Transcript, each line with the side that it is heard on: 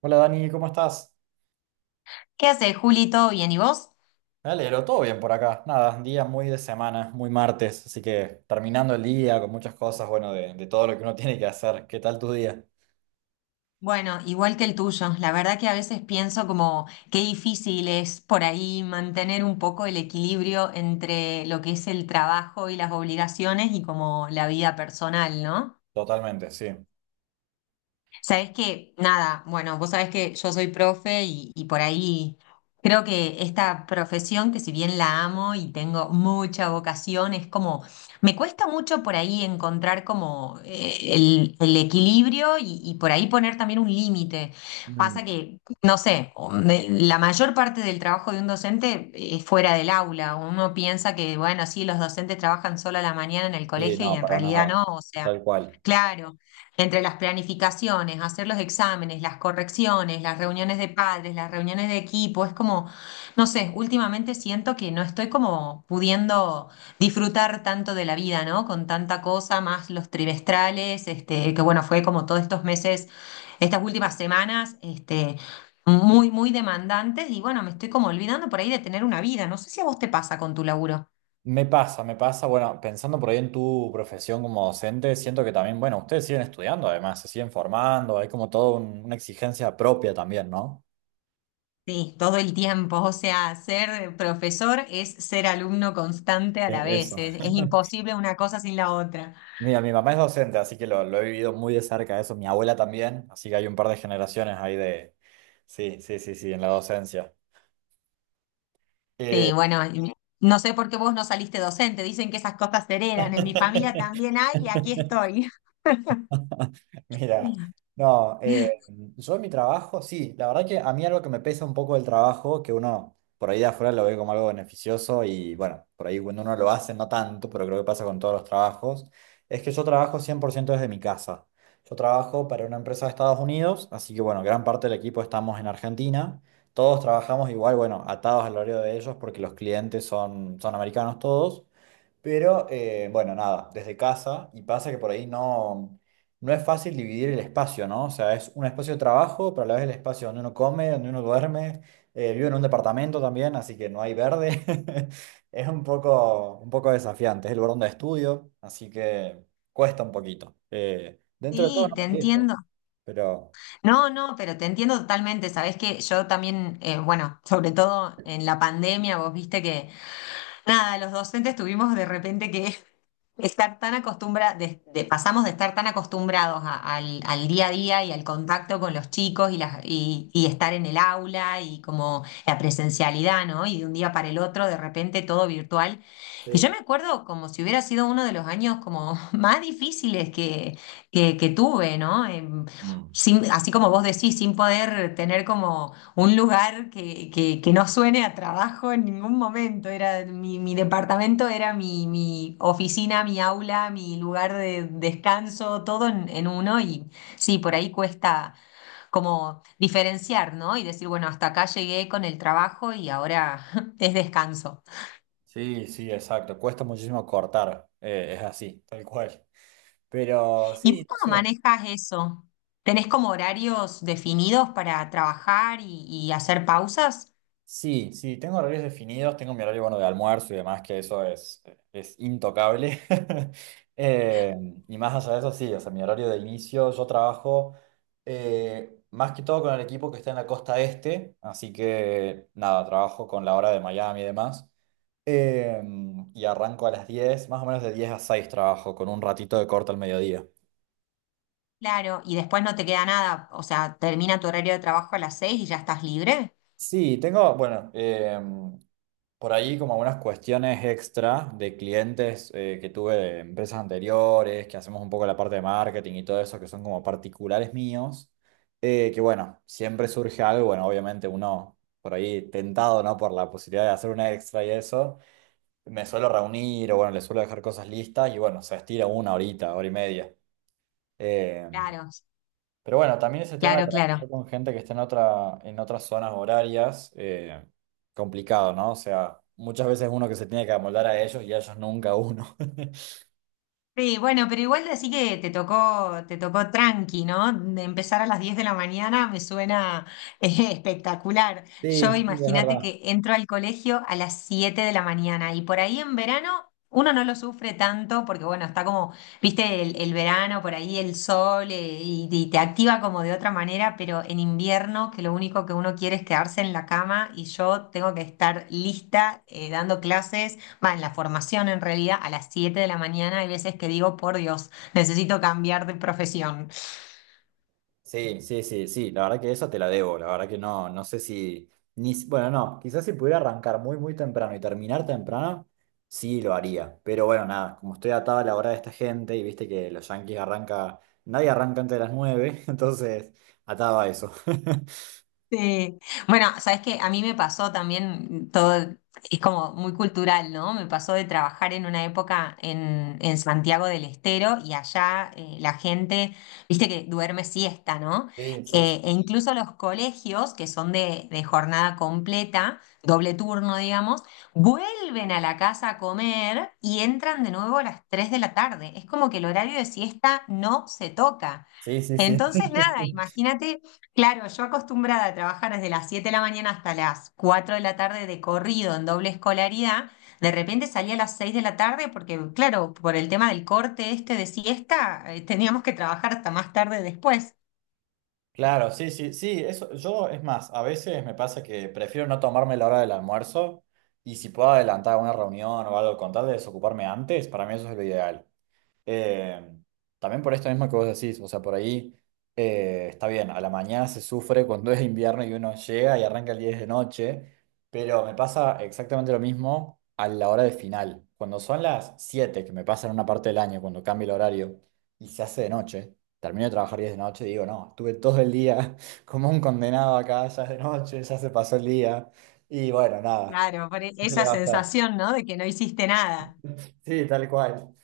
right: Hola Dani, ¿cómo estás?
left: ¿Qué haces, Juli? ¿Todo bien? ¿Y vos?
right: Me alegro, todo bien por acá. Nada, un día muy de semana, muy martes, así que terminando el día con muchas cosas, bueno, de todo lo que uno tiene que hacer. ¿Qué tal tu día?
left: Bueno, igual que el tuyo. La verdad que a veces pienso como qué difícil es por ahí mantener un poco el equilibrio entre lo que es el trabajo y las obligaciones y como la vida personal, ¿no?
right: Totalmente, sí.
left: Sabés que, nada, bueno, vos sabés que yo soy profe y por ahí creo que esta profesión, que si bien la amo y tengo mucha vocación, es como, me cuesta mucho por ahí encontrar como el equilibrio y por ahí poner también un límite.
right: Mm.
left: Pasa que, no sé, la mayor parte del trabajo de un docente es fuera del aula. Uno piensa que, bueno, sí, los docentes trabajan solo a la mañana en el
right: Sí,
left: colegio y
right: no,
left: en
right: para
left: realidad
right: nada,
left: no, o sea,
right: tal cual.
left: claro. Entre las planificaciones, hacer los exámenes, las correcciones, las reuniones de padres, las reuniones de equipo, es como, no sé, últimamente siento que no estoy como pudiendo disfrutar tanto de la vida, ¿no? Con tanta cosa, más los trimestrales, este, que bueno, fue como todos estos meses, estas últimas semanas, este, muy, muy demandantes y bueno, me estoy como olvidando por ahí de tener una vida. No sé si a vos te pasa con tu laburo.
right: Me pasa, bueno, pensando por ahí en tu profesión como docente, siento que también, bueno, ustedes siguen estudiando además, se siguen formando, hay como toda una exigencia propia también, ¿no?
left: Sí, todo el tiempo. O sea, ser profesor es ser alumno constante a la vez.
right: Eso.
left: Es imposible una cosa sin la otra.
right: Mira, mi mamá es docente, así que lo he vivido muy de cerca eso. Mi abuela también, así que hay un par de generaciones ahí de... Sí, sí, sí, sí, en la docencia. Eh,
left: Sí, bueno, y no sé por qué vos no saliste docente. Dicen que esas cosas se heredan. En mi familia también hay y aquí estoy.
right: Mira, no, yo en mi trabajo, sí, la verdad que a mí algo que me pesa un poco del trabajo, que uno por ahí de afuera lo ve como algo beneficioso y bueno, por ahí cuando uno lo hace, no tanto, pero creo que pasa con todos los trabajos, es que yo trabajo 100% desde mi casa. Yo trabajo para una empresa de Estados Unidos, así que bueno, gran parte del equipo estamos en Argentina, todos trabajamos igual, bueno, atados al horario de ellos porque los clientes son, son americanos todos. Pero bueno, nada, desde casa, y pasa que por ahí no es fácil dividir el espacio, ¿no? O sea, es un espacio de trabajo, pero a la vez el espacio donde uno come, donde uno duerme, vivo en un departamento también, así que no hay verde. Es un poco desafiante, es el lugar donde estudio, así que cuesta un poquito. Dentro de todo
left: Sí,
right: no
left: te
right: me quejo,
left: entiendo.
right: pero...
left: No, no, pero te entiendo totalmente. Sabés que yo también, bueno, sobre todo en la pandemia, vos viste que, nada, los docentes tuvimos de repente que Estar tan acostumbra, pasamos de estar tan acostumbrados al día a día y al contacto con los chicos y estar en el aula y como la presencialidad, ¿no? Y de un día para el otro, de repente todo virtual. Y yo
right: Sí.
left: me acuerdo como si hubiera sido uno de los años como más difíciles que tuve, ¿no?
right: Mm.
left: Así como vos decís, sin poder tener como un lugar que no suene a trabajo en ningún momento. Era mi departamento era mi oficina, mi aula, mi lugar de descanso, todo en uno. Y sí, por ahí cuesta como diferenciar, ¿no? Y decir, bueno, hasta acá llegué con el trabajo y ahora es descanso.
right: Sí, sí, exacto, cuesta muchísimo cortar, es así, tal cual. Pero
left: ¿Y
right: sí,
left: vos
right: no
left: cómo
right: sé.
left: manejas eso? ¿Tenés como horarios definidos para trabajar y hacer pausas?
right: Sí, sí, tengo horarios definidos, tengo mi horario bueno de almuerzo y demás, que eso es intocable. Eh, y más allá de eso, sí, o sea, mi horario de inicio, yo trabajo más que todo con el equipo que está en la costa este, así que nada, trabajo con la hora de Miami y demás. Eh, y arranco a las 10, más o menos de 10 a 6 trabajo, con un ratito de corte al mediodía.
left: Claro, y después no te queda nada, o sea, termina tu horario de trabajo a las seis y ya estás libre.
right: Sí, tengo, bueno, por ahí como algunas cuestiones extra de clientes que tuve de empresas anteriores, que hacemos un poco la parte de marketing y todo eso, que son como particulares míos, que bueno, siempre surge algo, bueno, obviamente uno por ahí tentado, ¿no? Por la posibilidad de hacer una extra y eso, me suelo reunir o bueno, le suelo dejar cosas listas y bueno, se estira una horita, hora y media. Em,
left: Claro,
right: pero bueno, también ese tema de
left: claro, claro.
right: trabajar con gente que esté en otra, en otras zonas horarias, complicado, ¿no? O sea, muchas veces uno que se tiene que amoldar a ellos y a ellos nunca a uno.
left: Sí, bueno, pero igual así que te tocó tranqui, ¿no? De empezar a las 10 de la mañana me suena espectacular. Yo
right: Sí, sí, es
left: imagínate
right: verdad.
left: que entro al colegio a las 7 de la mañana y por ahí en verano uno no lo sufre tanto porque bueno, está como, viste, el verano, por ahí el sol y te activa como de otra manera, pero en invierno que lo único que uno quiere es quedarse en la cama y yo tengo que estar lista dando clases más en la formación en realidad, a las 7 de la mañana hay veces que digo, por Dios, necesito cambiar de profesión.
right: Sí, sí, sí, sí, la verdad que eso te la debo, la verdad que no, no sé si, ni, si- bueno, no, quizás si pudiera arrancar muy, muy temprano y terminar temprano, sí lo haría, pero bueno, nada, como estoy atado a la hora de esta gente y viste que los Yankees arranca, nadie arranca antes de las 9, entonces atado a eso.
left: Sí. Bueno, sabes que a mí me pasó también todo, es como muy cultural, ¿no? Me pasó de trabajar en una época en Santiago del Estero y allá la gente, viste que duerme siesta, ¿no?
right: Sí, sí,
left: E incluso los colegios, que son de jornada completa, doble turno, digamos, vuelven a la casa a comer y entran de nuevo a las 3 de la tarde. Es como que el horario de siesta no se toca.
right: sí, sí, sí.
left: Entonces, nada, imagínate. Claro, yo acostumbrada a trabajar desde las 7 de la mañana hasta las 4 de la tarde de corrido en doble escolaridad, de repente salía a las 6 de la tarde porque, claro, por el tema del corte este de siesta, teníamos que trabajar hasta más tarde después.
right: Claro, sí, sí, sí, eso, yo es más, a veces me pasa que prefiero no tomarme la hora del almuerzo y si puedo adelantar una reunión o algo con tal de desocuparme antes, para mí eso es lo ideal. Eh, También por esto mismo que vos decís, o sea, por ahí está bien, a la mañana se sufre cuando es invierno y uno llega y arranca el 10 de noche, pero me pasa exactamente lo mismo a la hora de final. Cuando son las 7 que me pasa en una parte del año, cuando cambia el horario y se hace de noche, termino de trabajar 10 de noche y digo, no, estuve todo el día como un condenado acá, ya es de noche, ya se pasó el día, y bueno, nada,
left: Claro, por
right: ¿qué se
left: esa
right: le va a hacer?
left: sensación, ¿no? De que no hiciste nada.
right: Sí, tal cual.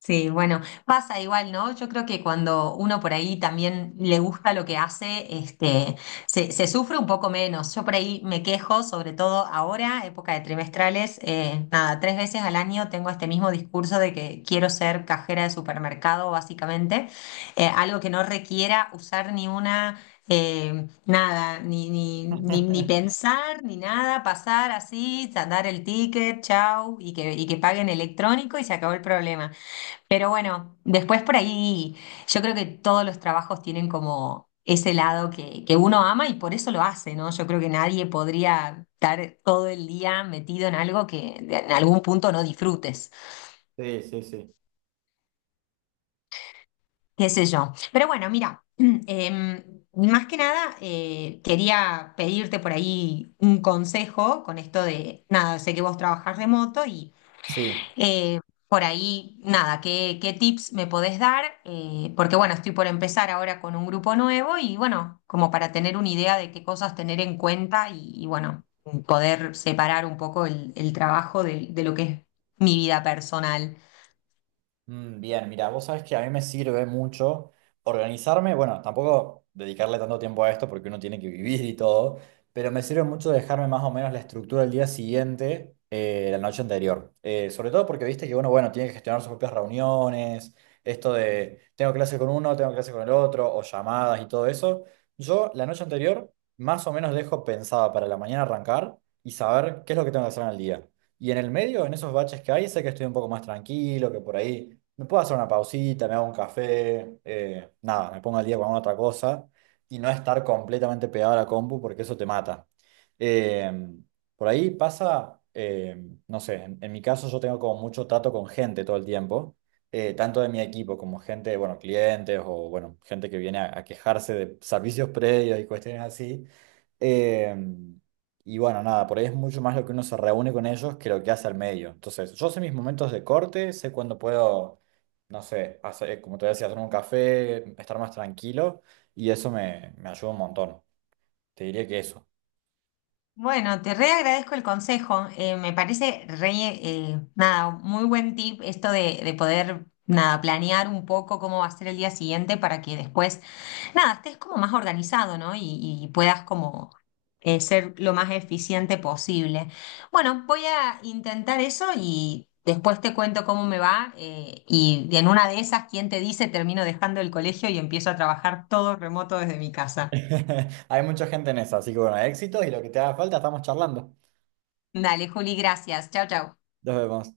left: Sí, bueno, pasa igual, ¿no? Yo creo que cuando uno por ahí también le gusta lo que hace, este, se sufre un poco menos. Yo por ahí me quejo, sobre todo ahora, época de trimestrales, nada, 3 veces al año tengo este mismo discurso de que quiero ser cajera de supermercado, básicamente, algo que no requiera usar ni una... nada, ni pensar, ni nada, pasar así, dar el ticket, chau, y que paguen electrónico y se acabó el problema. Pero bueno, después por ahí yo creo que todos los trabajos tienen como ese lado que uno ama y por eso lo hace, ¿no? Yo creo que nadie podría estar todo el día metido en algo en algún punto no disfrutes,
right: Sí, sí, sí.
left: qué sé yo. Pero bueno, mira, em, más que nada quería pedirte por ahí un consejo con esto de, nada, sé que vos trabajás remoto.
right: Sí.
left: Eh, por ahí, nada, ¿qué tips me podés dar? Porque bueno, estoy por empezar ahora con un grupo nuevo y bueno, como para tener una idea de qué cosas tener en cuenta y, bueno, poder separar un poco el trabajo de lo que es mi vida personal.
right: Mm. Bien, mira, vos sabés que a mí me sirve mucho organizarme, bueno, tampoco dedicarle tanto tiempo a esto porque uno tiene que vivir y todo, pero me sirve mucho dejarme más o menos la estructura del día siguiente, la noche anterior. Sobre todo porque viste que uno, bueno, tiene que gestionar sus propias reuniones, esto de tengo clase con uno, tengo clase con el otro, o llamadas y todo eso. Yo la noche anterior más o menos dejo pensada para la mañana arrancar y saber qué es lo que tengo que hacer en el día. Y en el medio, en esos baches que hay, sé que estoy un poco más tranquilo, que por ahí me puedo hacer una pausita, me hago un café, nada, me pongo al día con alguna otra cosa y no estar completamente pegado a la compu porque eso te mata. Eh, por ahí pasa, no sé, en mi caso yo tengo como mucho trato con gente todo el tiempo, tanto de mi equipo como gente, bueno, clientes o bueno, gente que viene a quejarse de servicios previos y cuestiones así. Em, y bueno, nada, por ahí es mucho más lo que uno se reúne con ellos que lo que hace al medio. Entonces, yo sé mis momentos de corte, sé cuándo puedo, no sé, hacer, como te decía, hacer un café, estar más tranquilo, y eso me, me ayuda un montón. Te diría que eso.
left: Bueno, te re agradezco el consejo. Me parece re, nada, muy buen tip esto de poder, nada, planear un poco cómo va a ser el día siguiente para que después, nada, estés como más organizado, ¿no? Y puedas como ser lo más eficiente posible. Bueno, voy a intentar eso y después te cuento cómo me va. Y en una de esas, ¿quién te dice? Termino dejando el colegio y empiezo a trabajar todo remoto desde mi casa.
right: Hay mucha gente en eso, así que bueno, éxitos y lo que te haga falta, estamos charlando.
left: Dale, Juli, gracias. Chao, chao.
right: Nos vemos.